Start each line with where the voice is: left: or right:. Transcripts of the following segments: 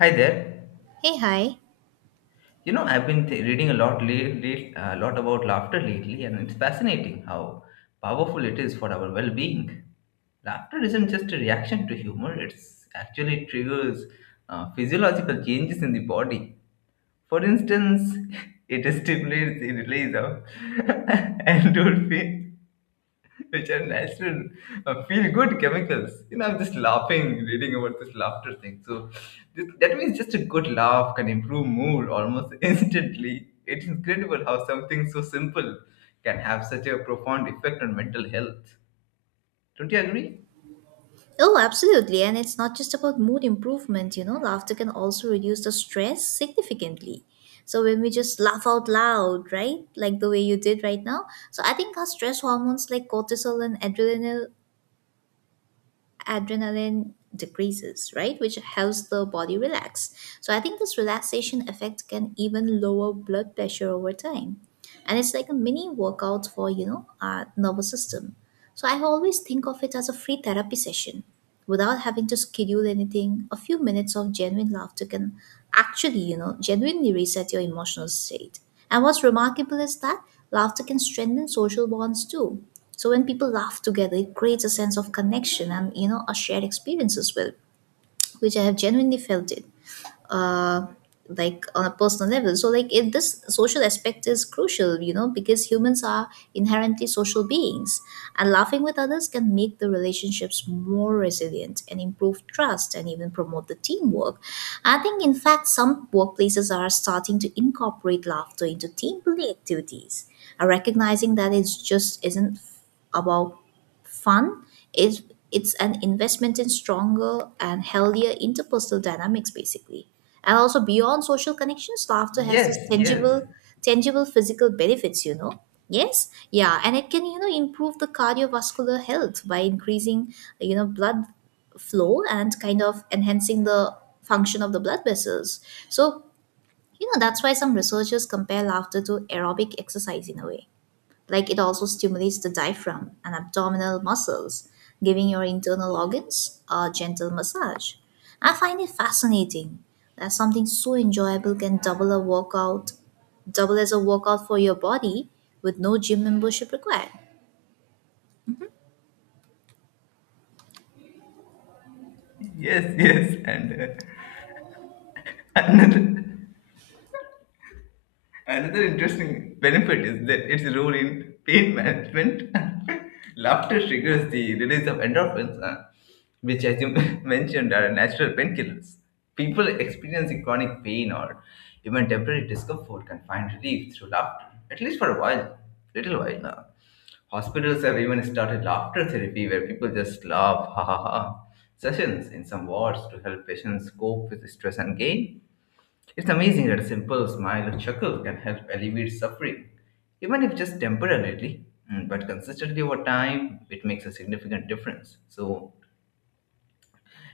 left: Hi there.
right: Hey, hi.
left: I've been reading a lot, a lot about laughter lately, and it's fascinating how powerful it is for our well-being. Laughter isn't just a reaction to humor; it's actually triggers physiological changes in the body. For instance, it stimulates the release of endorphins which are natural feel good chemicals. I'm just laughing, reading about this laughter thing. So that means just a good laugh can improve mood almost instantly. It's incredible how something so simple can have such a profound effect on mental health. Don't you agree?
right: Oh, absolutely. And it's not just about mood improvement, you know, laughter can also reduce the stress significantly. So when we just laugh out loud, right? Like the way you did right now. So I think our stress hormones like cortisol and adrenaline decreases, right? Which helps the body relax. So I think this relaxation effect can even lower blood pressure over time. And it's like a mini workout for, you know, our nervous system. So I always think of it as a free therapy session without having to schedule anything. A few minutes of genuine laughter can actually, you know, genuinely reset your emotional state. And what's remarkable is that laughter can strengthen social bonds too. So when people laugh together, it creates a sense of connection and, you know, a shared experience as well, which I have genuinely felt it uh, like on a personal level. So like this social aspect is crucial, you know, because humans are inherently social beings, and laughing with others can make the relationships more resilient and improve trust and even promote the teamwork. I think, in fact, some workplaces are starting to incorporate laughter into team building activities and recognizing that it's just isn't about fund is it's an investment in stronger and healthier interpersonal dynamics basically. And also beyond social connections, laughter has this
left: Yes, yes,
right: tangible physical benefits, you know. Yes, yeah, and it can, you know, improve the cardiovascular health by increasing, you know, blood flow and kind of enhancing the function of the blood vessels. So, you know, that's why some researchers compare laughter to aerobic exercise in a way. Like, it also stimulates the diaphragm and abdominal muscles, giving your internal organs a gentle massage. I find it fascinating that something so enjoyable can double as a workout for your body with no gym membership required.
left: yes, yes, and another. Another interesting benefit is that its role in pain management. Laughter triggers the release of endorphins, which, as you mentioned, are natural painkillers. People experiencing chronic pain or even temporary discomfort can find relief through laughter, at least for a while, little while. Hospitals have even started laughter therapy where people just laugh, ha ha ha, sessions in some wards to help patients cope with stress and gain. It's amazing that a simple smile or chuckle can help alleviate suffering, even if just temporarily. But consistently over time, it makes a significant difference. So,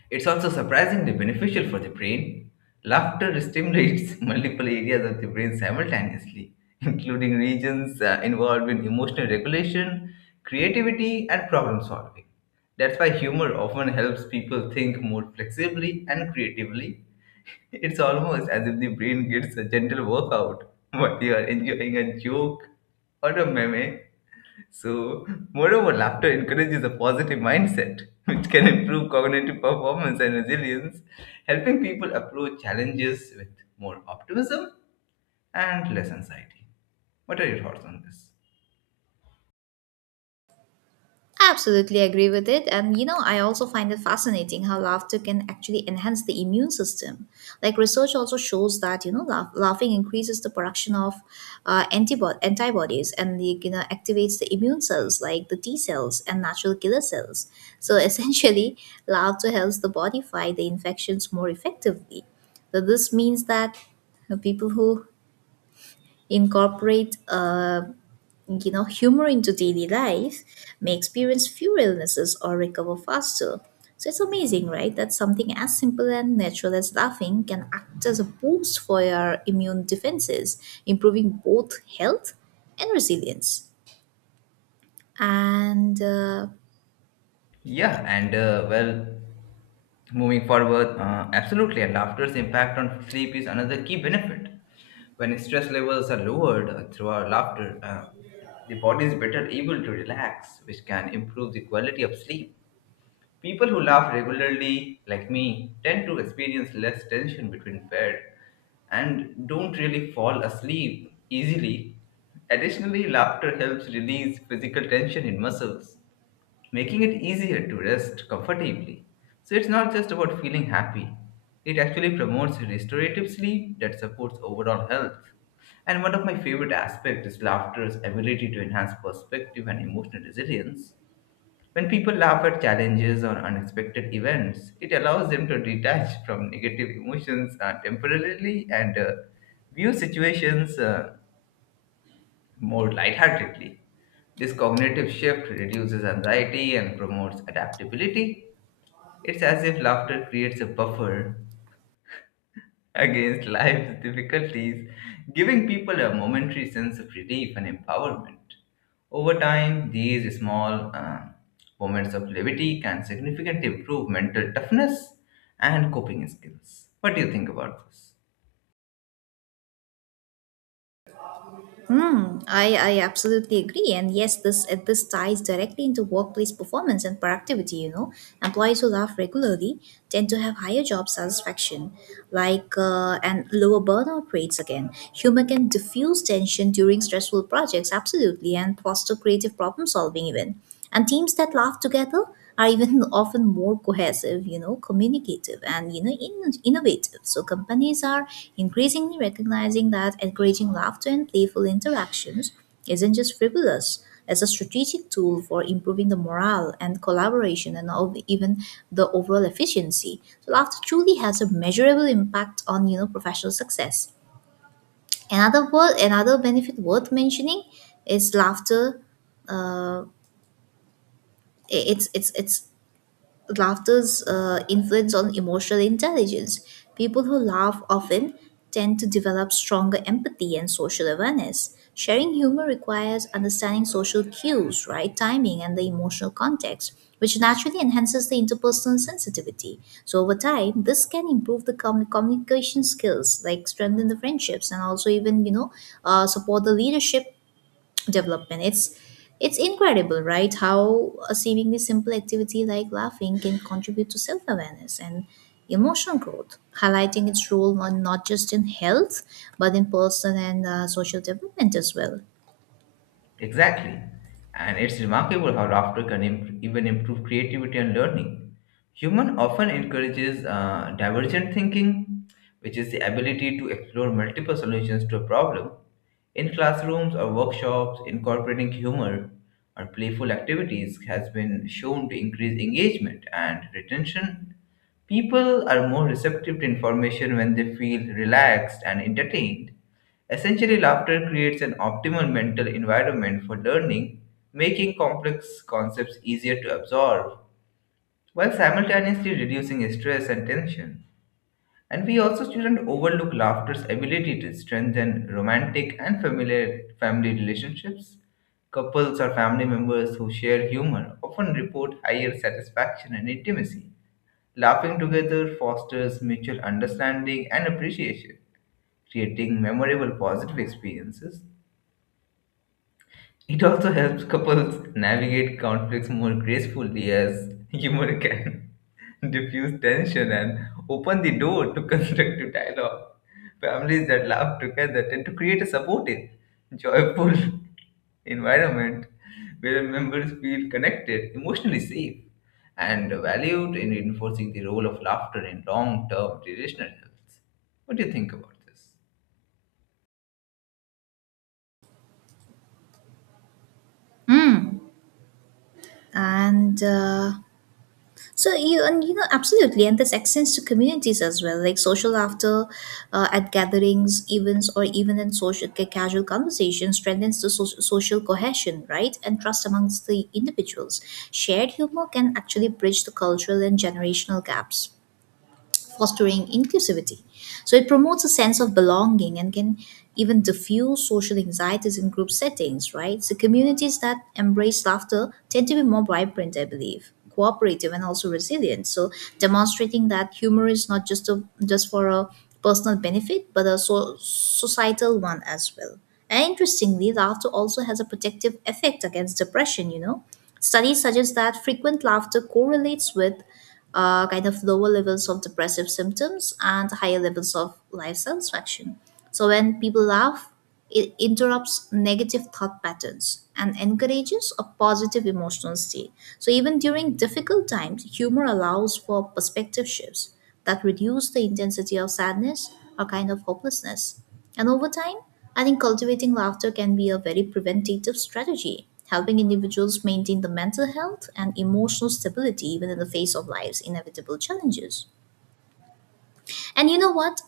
left: it's also surprisingly beneficial for the brain. Laughter stimulates multiple areas of the brain simultaneously, including regions involved in emotional regulation, creativity, and problem solving. That's why humor often helps people think more flexibly and creatively. It's almost as if the brain gets a gentle workout while you are enjoying a joke or a meme so, moreover, laughter encourages a positive mindset, which can improve cognitive performance and resilience, helping people approach challenges with more optimism and less anxiety. What are your thoughts on this?
right: Absolutely agree with it. And you know, I also find it fascinating how laughter can actually enhance the immune system. Like, research also shows that, you know, laughing increases the production of antibodies, and the, you know, activates the immune cells like the T cells and natural killer cells. So essentially, laughter helps the body fight the infections more effectively. So this means that people who incorporate you know, humor into daily life may experience fewer illnesses or recover faster. So it's amazing, right? That something as simple and natural as laughing can act as a boost for your immune defenses, improving both health and resilience. And
left: Yeah, and well, moving forward, absolutely, and laughter's impact on sleep is another key benefit. When stress levels are lowered through our laughter, the body is better able to relax, which can improve the quality of sleep. People who laugh regularly, like me, tend to experience less tension between bed and don't really fall asleep easily. Additionally, laughter helps release physical tension in muscles, making it easier to rest comfortably. So it's not just about feeling happy. It actually promotes restorative sleep that supports overall health. And one of my favorite aspects is laughter's ability to enhance perspective and emotional resilience. When people laugh at challenges or unexpected events, it allows them to detach from negative emotions temporarily and view situations more lightheartedly. This cognitive shift reduces anxiety and promotes adaptability. It's as if laughter creates a buffer against life's difficulties, giving people a momentary sense of relief and empowerment. Over time, these small moments of levity can significantly improve mental toughness and coping skills. What do you think about this?
right: I absolutely agree. And yes, this ties directly into workplace performance and productivity, you know. Employees who laugh regularly tend to have higher job satisfaction, like and lower burnout rates again. Humor can diffuse tension during stressful projects, absolutely, and foster creative problem solving even. And teams that laugh together are even often more cohesive, you know, communicative, and, you know, innovative. So companies are increasingly recognizing that encouraging laughter and playful interactions isn't just frivolous. It's a strategic tool for improving the morale and collaboration and all, even the overall efficiency. So laughter truly has a measurable impact on, you know, professional success. Another benefit worth mentioning is laughter uh, I- it's laughter's influence on emotional intelligence. People who laugh often tend to develop stronger empathy and social awareness. Sharing humor requires understanding social cues, right timing, and the emotional context, which naturally enhances the interpersonal sensitivity. So, over time, this can improve the communication skills, like strengthen the friendships, and also even, you know, support the leadership development. It's incredible, right? How a seemingly simple activity like laughing can contribute to self awareness and emotional growth, highlighting its role not just in health, but in personal and social development as well.
left: Exactly. And it's remarkable how laughter can even improve creativity and learning. Human often encourages divergent thinking, which is the ability to explore multiple solutions to a problem. In classrooms or workshops, incorporating humor or playful activities has been shown to increase engagement and retention. People are more receptive to information when they feel relaxed and entertained. Essentially, laughter creates an optimal mental environment for learning, making complex concepts easier to absorb, while simultaneously reducing stress and tension. And we also shouldn't overlook laughter's ability to strengthen romantic and familiar family relationships. Couples or family members who share humor often report higher satisfaction and intimacy. Laughing together fosters mutual understanding and appreciation, creating memorable positive experiences. It also helps couples navigate conflicts more gracefully as humor can diffuse tension and open the door to constructive dialogue. Families that laugh together tend to create a supportive, joyful environment where members feel connected, emotionally safe, and valued in reinforcing the role of laughter in long term relational health. What do you think about this?
right: And so you and you know absolutely, and this extends to communities as well, like social laughter at gatherings, events, or even in social casual conversations, strengthens the social cohesion, right, and trust amongst the individuals. Shared humor can actually bridge the cultural and generational gaps, fostering inclusivity. So it promotes a sense of belonging and can even diffuse social anxieties in group settings, right? So communities that embrace laughter tend to be more vibrant, I believe, cooperative and also resilient. So, demonstrating that humor is not just for a personal benefit, but a societal one as well. And interestingly, laughter also has a protective effect against depression, you know. Studies suggest that frequent laughter correlates with kind of lower levels of depressive symptoms and higher levels of life satisfaction. So when people laugh, it interrupts negative thought patterns and encourages a positive emotional state. So even during difficult times, humor allows for perspective shifts that reduce the intensity of sadness or kind of hopelessness. And over time, I think cultivating laughter can be a very preventative strategy, helping individuals maintain the mental health and emotional stability even in the face of life's inevitable challenges. And you know what?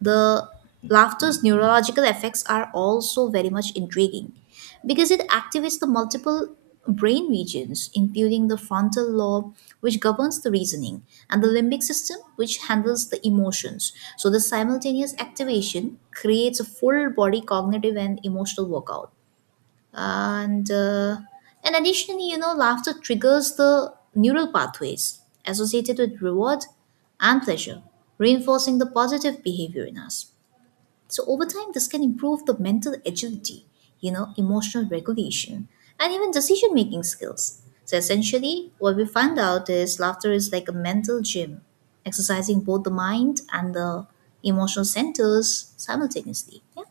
right: The laughter's neurological effects are also very much intriguing because it activates the multiple brain regions, including the frontal lobe, which governs the reasoning, and the limbic system, which handles the emotions. So, the simultaneous activation creates a full body cognitive and emotional workout. And uh, and additionally, you know, laughter triggers the neural pathways associated with reward and pleasure, reinforcing the positive behavior in us. So over time, this can improve the mental agility, you know, emotional regulation, and even decision making skills. So essentially, what we found out is laughter is like a mental gym, exercising both the mind and the emotional centers simultaneously. Yeah.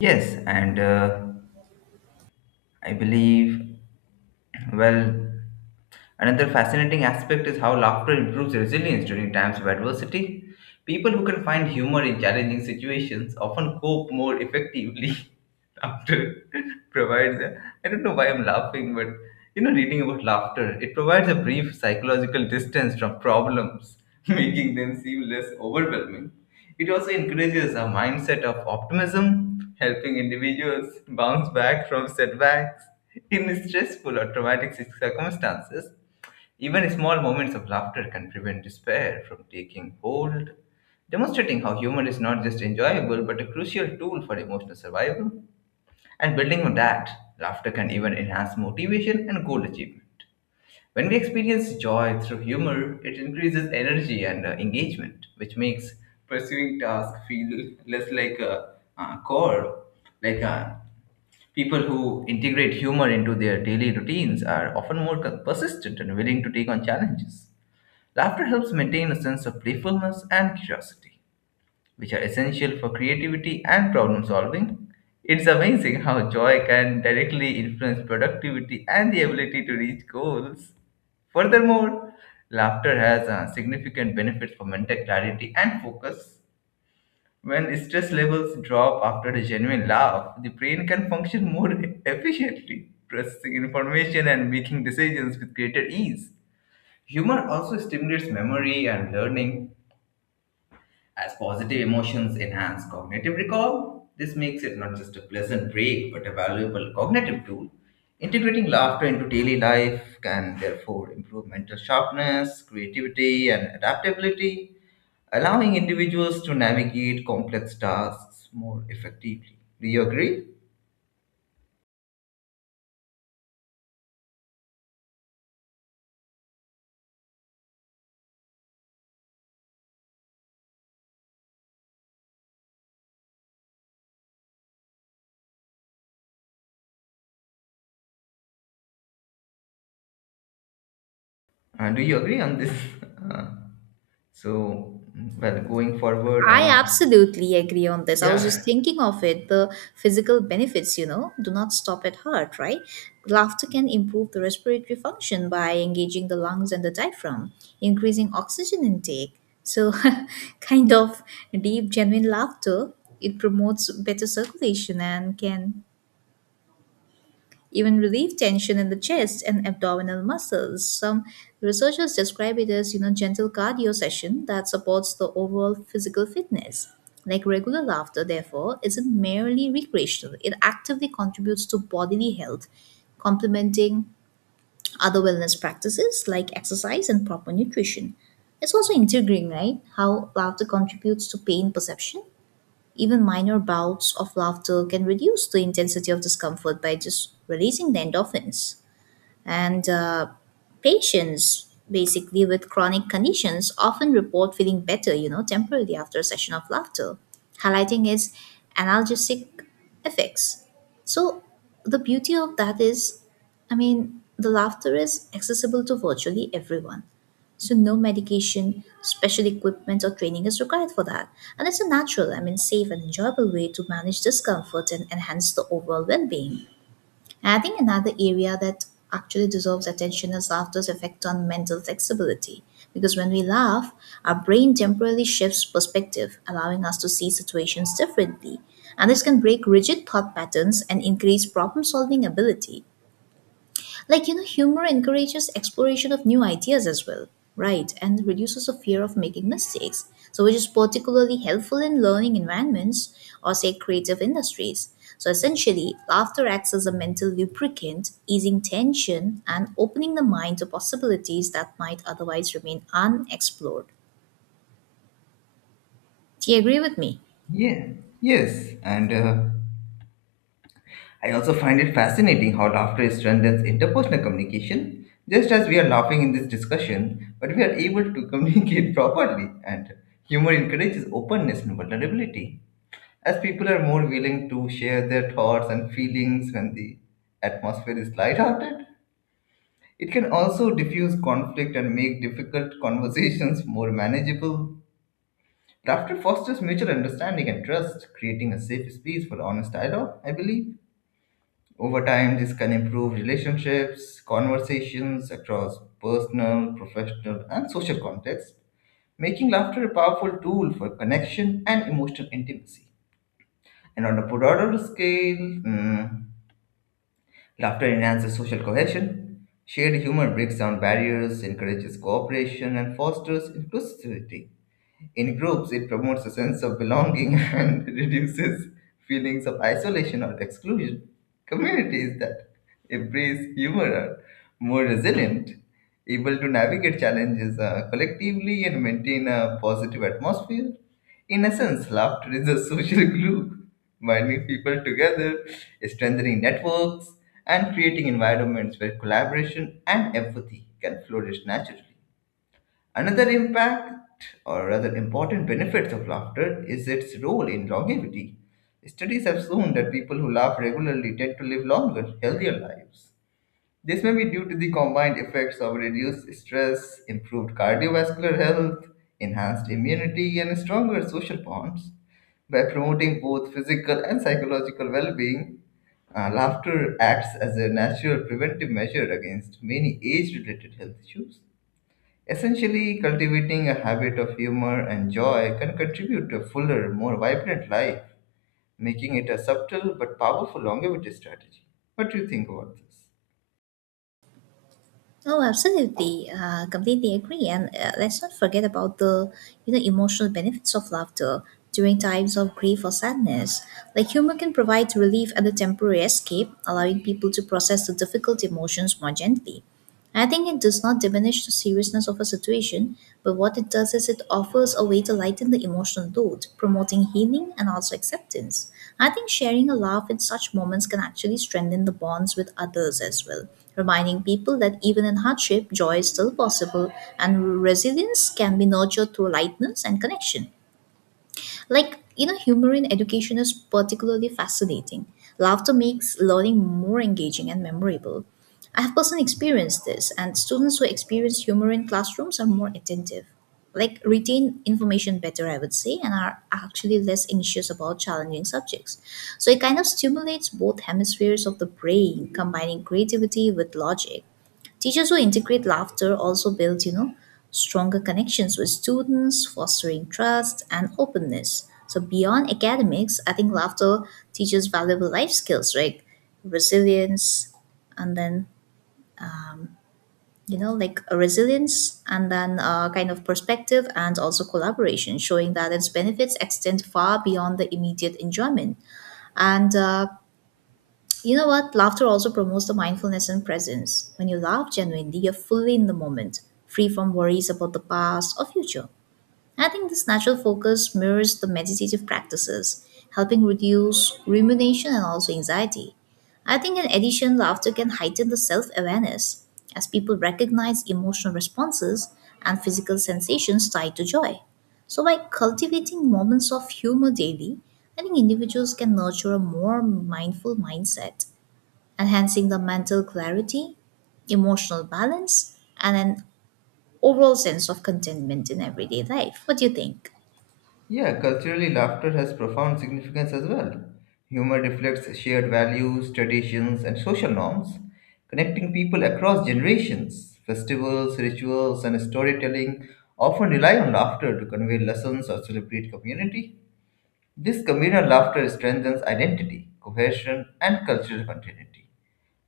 left: Yes, and I believe, well, another fascinating aspect is how laughter improves resilience during times of adversity. People who can find humor in challenging situations often cope more effectively. After provides I don't know why I'm laughing, but reading about laughter, it provides a brief psychological distance from problems, making them seem less overwhelming. It also encourages a mindset of optimism, helping individuals bounce back from setbacks in stressful or traumatic circumstances. Even small moments of laughter can prevent despair from taking hold, demonstrating how humor is not just enjoyable but a crucial tool for emotional survival. And building on that, laughter can even enhance motivation and goal achievement. When we experience joy through humor, it increases energy and engagement, which makes pursuing tasks feel less like a chore. Like uh, People who integrate humor into their daily routines are often more persistent and willing to take on challenges. Laughter helps maintain a sense of playfulness and curiosity, which are essential for creativity and problem solving. It's amazing how joy can directly influence productivity and the ability to reach goals. Furthermore, laughter has significant benefits for mental clarity and focus. When stress levels drop after a genuine laugh, the brain can function more efficiently, processing information and making decisions with greater ease. Humor also stimulates memory and learning, as positive emotions enhance cognitive recall. This makes it not just a pleasant break but a valuable cognitive tool. Integrating laughter into daily life can therefore improve mental sharpness, creativity, and adaptability, allowing individuals to navigate complex tasks more effectively. Do you agree? Do you agree on this? Uh, so, well, going forward,
right: I absolutely agree on this. I was just
left: yeah,
right: thinking of it. The physical benefits, you know, do not stop at heart, right? Laughter can improve the respiratory function by engaging the lungs and the diaphragm, increasing oxygen intake. So, kind of deep, genuine laughter, it promotes better circulation and can even relieve tension in the chest and abdominal muscles. Some researchers describe it as, you know, gentle cardio session that supports the overall physical fitness. Like, regular laughter, therefore, isn't merely recreational. It actively contributes to bodily health, complementing other wellness practices like exercise and proper nutrition. It's also intriguing, right? How laughter contributes to pain perception. Even minor bouts of laughter can reduce the intensity of discomfort by just releasing the endorphins. And patients, basically with chronic conditions, often report feeling better, you know, temporarily after a session of laughter, highlighting its analgesic effects. So, the beauty of that is, I mean, the laughter is accessible to virtually everyone. So, no medication, special equipment, or training is required for that. And it's a natural, I mean, safe and enjoyable way to manage discomfort and enhance the overall well being. I think another area that actually deserves attention is laughter's effect on mental flexibility. Because when we laugh, our brain temporarily shifts perspective, allowing us to see situations differently. And this can break rigid thought patterns and increase problem solving ability. Like, you know, humor encourages exploration of new ideas as well, right? And reduces the fear of making mistakes. So, which is particularly helpful in learning environments or, say, creative industries. So, essentially, laughter acts as a mental lubricant, easing tension and opening the mind to possibilities that might otherwise remain unexplored. Do you agree with me?
left: yeah, yes, and I also find it fascinating how laughter strengthens interpersonal communication. Just as we are laughing in this discussion, but we are able to communicate properly, and humor encourages openness and vulnerability. As people are more willing to share their thoughts and feelings when the atmosphere is lighthearted, it can also diffuse conflict and make difficult conversations more manageable. Laughter fosters mutual understanding and trust, creating a safe space for honest dialogue, I believe. Over time, this can improve relationships, conversations across personal, professional, and social contexts, making laughter a powerful tool for connection and emotional intimacy. And on a broader scale, laughter enhances social cohesion. Shared humor breaks down barriers, encourages cooperation, and fosters inclusivity. In groups, it promotes a sense of belonging and reduces feelings of isolation or exclusion. Communities that embrace humor are more resilient, able to navigate challenges collectively and maintain a positive atmosphere. In essence, laughter is a social glue, binding people together, strengthening networks, and creating environments where collaboration and empathy can flourish naturally. Another impact, or rather important benefits of laughter, is its role in longevity. Studies have shown that people who laugh regularly tend to live longer, healthier lives. This may be due to the combined effects of reduced stress, improved cardiovascular health, enhanced immunity, and stronger social bonds. By promoting both physical and psychological well being, laughter acts as a natural preventive measure against many age related health issues. Essentially, cultivating a habit of humor and joy can contribute to a fuller, more vibrant life, making it a subtle but powerful longevity strategy. What do you think about this?
right: Oh, absolutely. Completely agree. And let's not forget about the, you know, emotional benefits of laughter during times of grief or sadness. Like, humor can provide relief and a temporary escape, allowing people to process the difficult emotions more gently. I think it does not diminish the seriousness of a situation, but what it does is it offers a way to lighten the emotional load, promoting healing and also acceptance. I think sharing a laugh in such moments can actually strengthen the bonds with others as well, reminding people that even in hardship, joy is still possible and resilience can be nurtured through lightness and connection. Like, you know, humor in education is particularly fascinating. Laughter makes learning more engaging and memorable. I have personally experienced this, and students who experience humor in classrooms are more attentive, like, retain information better, I would say, and are actually less anxious about challenging subjects. So it kind of stimulates both hemispheres of the brain, combining creativity with logic. Teachers who integrate laughter also build, you know, stronger connections with students, fostering trust and openness. So beyond academics, I think laughter teaches valuable life skills, right? Resilience, and then you know, like a resilience, and then kind of perspective, and also collaboration, showing that its benefits extend far beyond the immediate enjoyment. And You know what? Laughter also promotes the mindfulness and presence. When you laugh genuinely, you're fully in the moment, free from worries about the past or future. I think this natural focus mirrors the meditative practices, helping reduce rumination and also anxiety. I think, in addition, laughter can heighten the self awareness as people recognize emotional responses and physical sensations tied to joy. So, by cultivating moments of humor daily, I think individuals can nurture a more mindful mindset enhancing the mental clarity, emotional balance, and an overall sense of contentment in everyday life. What do you think?
left: Yeah, culturally, laughter has profound significance as well. Humor reflects shared values, traditions, and social norms, connecting people across generations. Festivals, rituals, and storytelling often rely on laughter to convey lessons or celebrate community. This communal laughter strengthens identity, cohesion, and cultural continuity.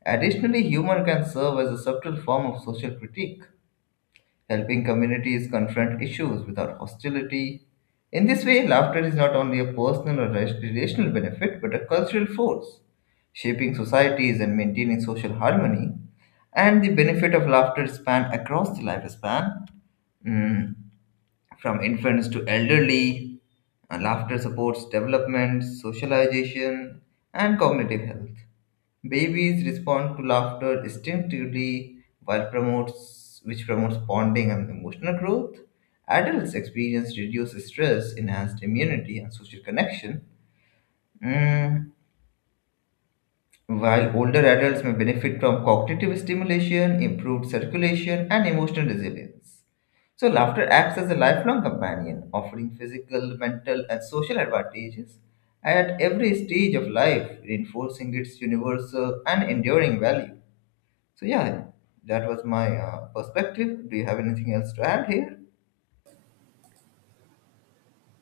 left: Additionally, humor can serve as a subtle form of social critique, helping communities confront issues without hostility. In this way, laughter is not only a personal or relational benefit but a cultural force, shaping societies and maintaining social harmony. And the benefit of laughter span across the lifespan, mm, from infants to elderly, and laughter supports development, socialization, and cognitive health. Babies respond to laughter instinctively, while promotes which promotes bonding and emotional growth. Adults experience reduced stress, enhanced immunity, and social connection. Mm, While older adults may benefit from cognitive stimulation, improved circulation, and emotional resilience. So, laughter acts as a lifelong companion, offering physical, mental, and social advantages at every stage of life, reinforcing its universal and enduring value. So, yeah, that was my perspective. Do you have anything else to add here?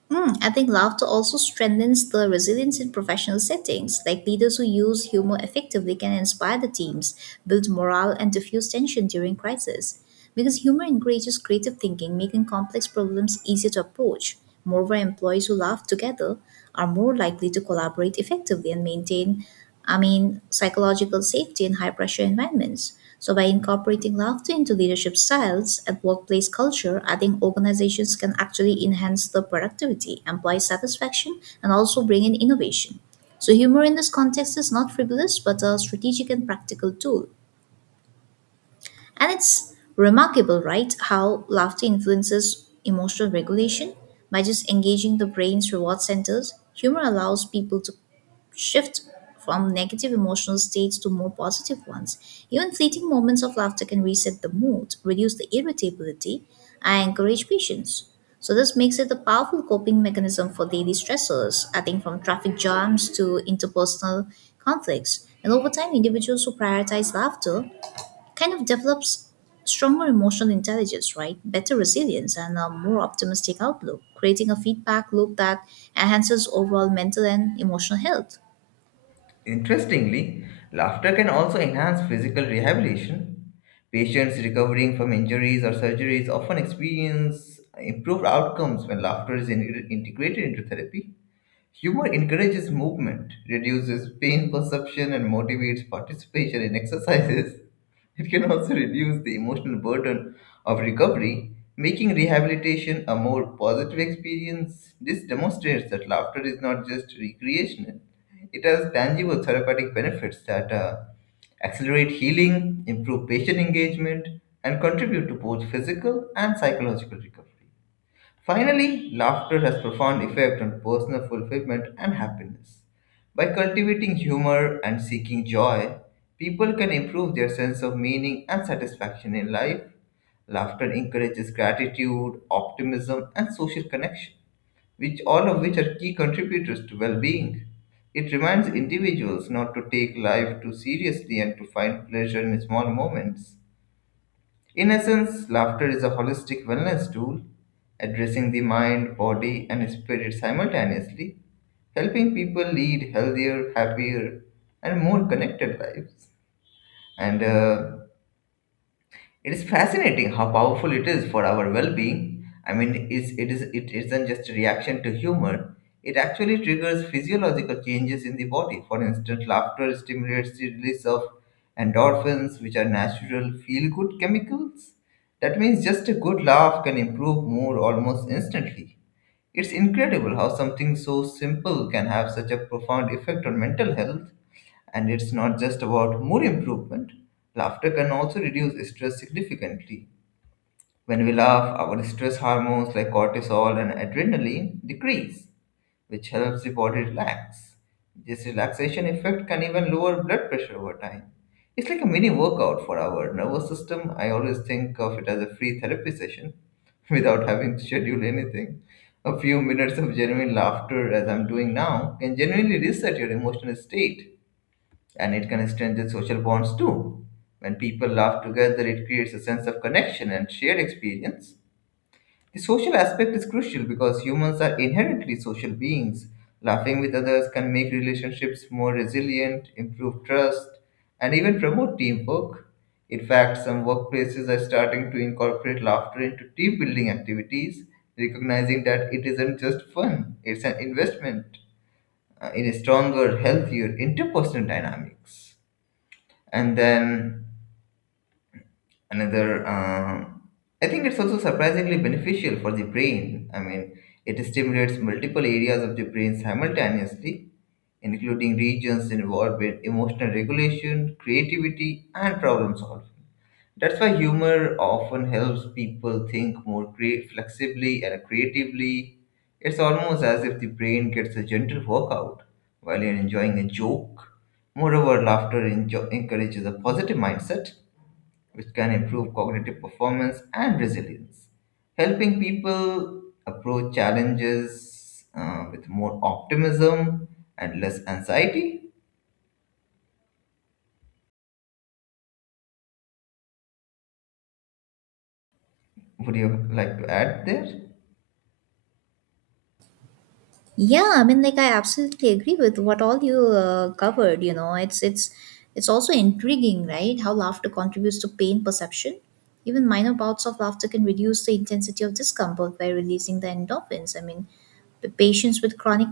right: Mm, I think laughter also strengthens the resilience in professional settings. Like leaders who use humor effectively can inspire the teams, build morale, and diffuse tension during crisis. Because humor encourages creative thinking, making complex problems easier to approach. Moreover, employees who laugh together are more likely to collaborate effectively and maintain, I mean, psychological safety in high pressure environments. So, by incorporating laughter into leadership styles and workplace culture, I think organizations can actually enhance the productivity, employee satisfaction, and also bring in innovation. So, humor in this context is not frivolous but a strategic and practical tool. And it's remarkable, right, how laughter influences emotional regulation. By just engaging the brain's reward centers, humor allows people to shift from negative emotional states to more positive ones. Even fleeting moments of laughter can reset the mood, reduce the irritability, and encourage patience. So, this makes it a powerful coping mechanism for daily stressors, I think from traffic jams to interpersonal conflicts. And over time, individuals who prioritize laughter kind of develops stronger emotional intelligence, right? Better resilience and a more optimistic outlook, creating a feedback loop that enhances overall mental and emotional health.
left: Interestingly, laughter can also enhance physical rehabilitation. Patients recovering from injuries or surgeries often experience improved outcomes when laughter is integrated into therapy. Humor encourages movement, reduces pain perception, and motivates participation in exercises. It can also reduce the emotional burden of recovery, making rehabilitation a more positive experience. This demonstrates that laughter is not just recreational, it has tangible therapeutic benefits that accelerate healing, improve patient engagement, and contribute to both physical and psychological recovery. Finally, laughter has profound effect on personal fulfillment and happiness. By cultivating humor and seeking joy, people can improve their sense of meaning and satisfaction in life. Laughter encourages gratitude, optimism, and social connection, which all of which are key contributors to well-being. It reminds individuals not to take life too seriously and to find pleasure in small moments. In essence, laughter is a holistic wellness tool, addressing the mind, body, and spirit simultaneously, helping people lead healthier, happier, and more connected lives. And It is fascinating how powerful it is for our well-being. I mean, it's, it is it isn't just a reaction to humor. It actually triggers physiological changes in the body. For instance, laughter stimulates the release of endorphins, which are natural feel-good chemicals. That means just a good laugh can improve mood almost instantly. It's incredible how something so simple can have such a profound effect on mental health. And it's not just about mood improvement. Laughter can also reduce stress significantly. When we laugh, our stress hormones like cortisol and adrenaline decrease, which helps the body relax. This relaxation effect can even lower blood pressure over time. It's like a mini workout for our nervous system. I always think of it as a free therapy session without having to schedule anything. A few minutes of genuine laughter, as I'm doing now, can genuinely reset your emotional state, and it can strengthen social bonds too. When people laugh together, it creates a sense of connection and shared experience. The social aspect is crucial because humans are inherently social beings. Laughing with others can make relationships more resilient, improve trust, and even promote teamwork. In fact, some workplaces are starting to incorporate laughter into team building activities, recognizing that it isn't just fun, it's an investment in a stronger, healthier interpersonal dynamics. And then another I think it's also surprisingly beneficial for the brain. I mean, it stimulates multiple areas of the brain simultaneously, including regions involved with emotional regulation, creativity, and problem solving. That's why humor often helps people think flexibly and creatively. It's almost as if the brain gets a gentle workout while you're enjoying a joke. Moreover, encourages a positive mindset, which can improve cognitive performance and resilience, helping people approach challenges with more optimism and less anxiety. Would you like to add there?
right: Yeah, I mean, like I absolutely agree with what all you covered. You know, it's also intriguing, right? How laughter contributes to pain perception. Even minor bouts of laughter can reduce the intensity of discomfort by releasing the endorphins. I mean, the patients with chronic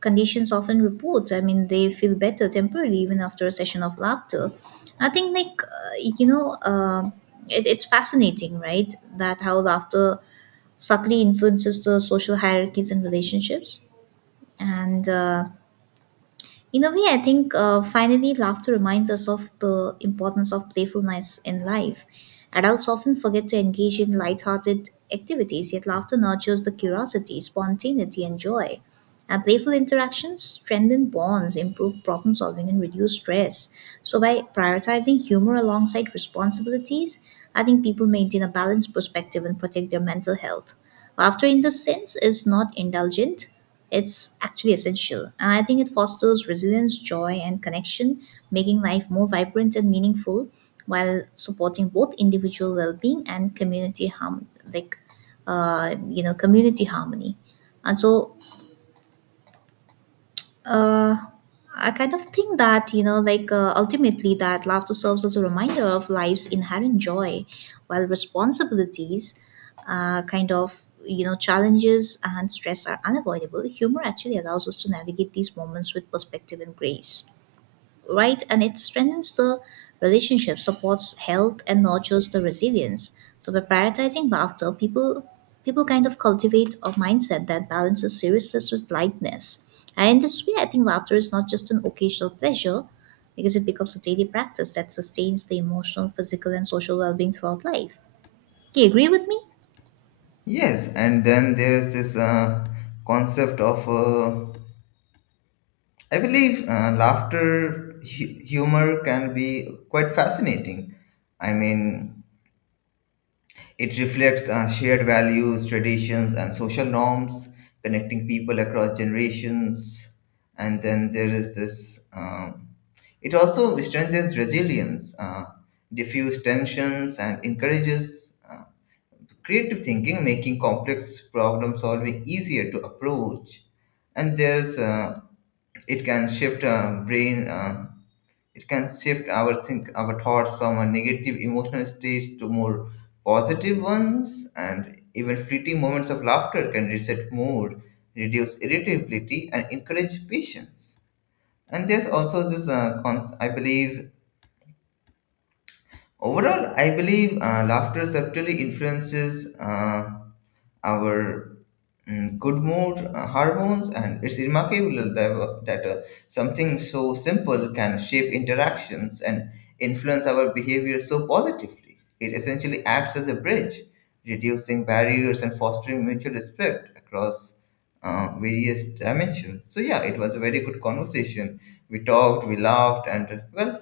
right: conditions often report. I mean, they feel better temporarily even after a session of laughter. I think, like it's fascinating, right? That how laughter subtly influences the social hierarchies and relationships and in a way, I think finally, laughter reminds us of the importance of playfulness in life. Adults often forget to engage in lighthearted activities, yet, laughter nurtures the curiosity, spontaneity, and joy. And playful interactions strengthen bonds, improve problem solving, and reduce stress. So, by prioritizing humor alongside responsibilities, I think people maintain a balanced perspective and protect their mental health. Laughter, in this sense, is not indulgent it's actually essential, and I think it fosters resilience, joy, and connection, making life more vibrant and meaningful while supporting both individual well-being and community harm, like community harmony. And so uh, I kind of think that, you know, like ultimately that laughter serves as a reminder of life's inherent joy, while responsibilities, kind of, you know, challenges and stress are unavoidable. Humor actually allows us to navigate these moments with perspective and grace right? And it strengthens the relationship, supports health, and nurtures the resilience. So by prioritizing laughter, people kind of cultivate a mindset that balances seriousness with lightness. And in this way, I think laughter is not just an occasional pleasure, because it becomes a daily practice that sustains the emotional, physical, and social well-being throughout life. Do you agree with me?
left: Yes, and then there's this concept of laughter. Humor can be quite fascinating. I mean, it reflects shared values, traditions, and social norms, connecting people across generations. And then there is this. It also strengthens resilience, diffuse tensions, and encourages creative thinking, making complex problem solving easier to approach. And there's it can shift brain. It can shift our thoughts from a negative emotional states to more positive ones, and even fleeting moments of laughter can reset mood, reduce irritability, and encourage patience. And there's also this cons- I believe overall I believe laughter subtly influences our good mood hormones, and it's remarkable that something so simple can shape interactions and influence our behavior so positively. It essentially acts as a bridge, reducing barriers and fostering mutual respect across various dimensions. So yeah, it was a very good conversation. We talked, we laughed, and well,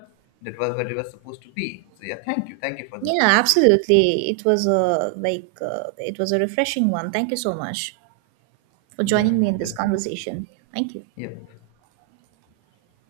left: that was what it was supposed to be. So yeah, thank you for this
right: Yeah,
left: conversation.
right: absolutely. It was a like it was a refreshing one. Thank you so much for
left: yeah
right: joining me in this
left: that's,
right: conversation. Thank you.
left: yeah.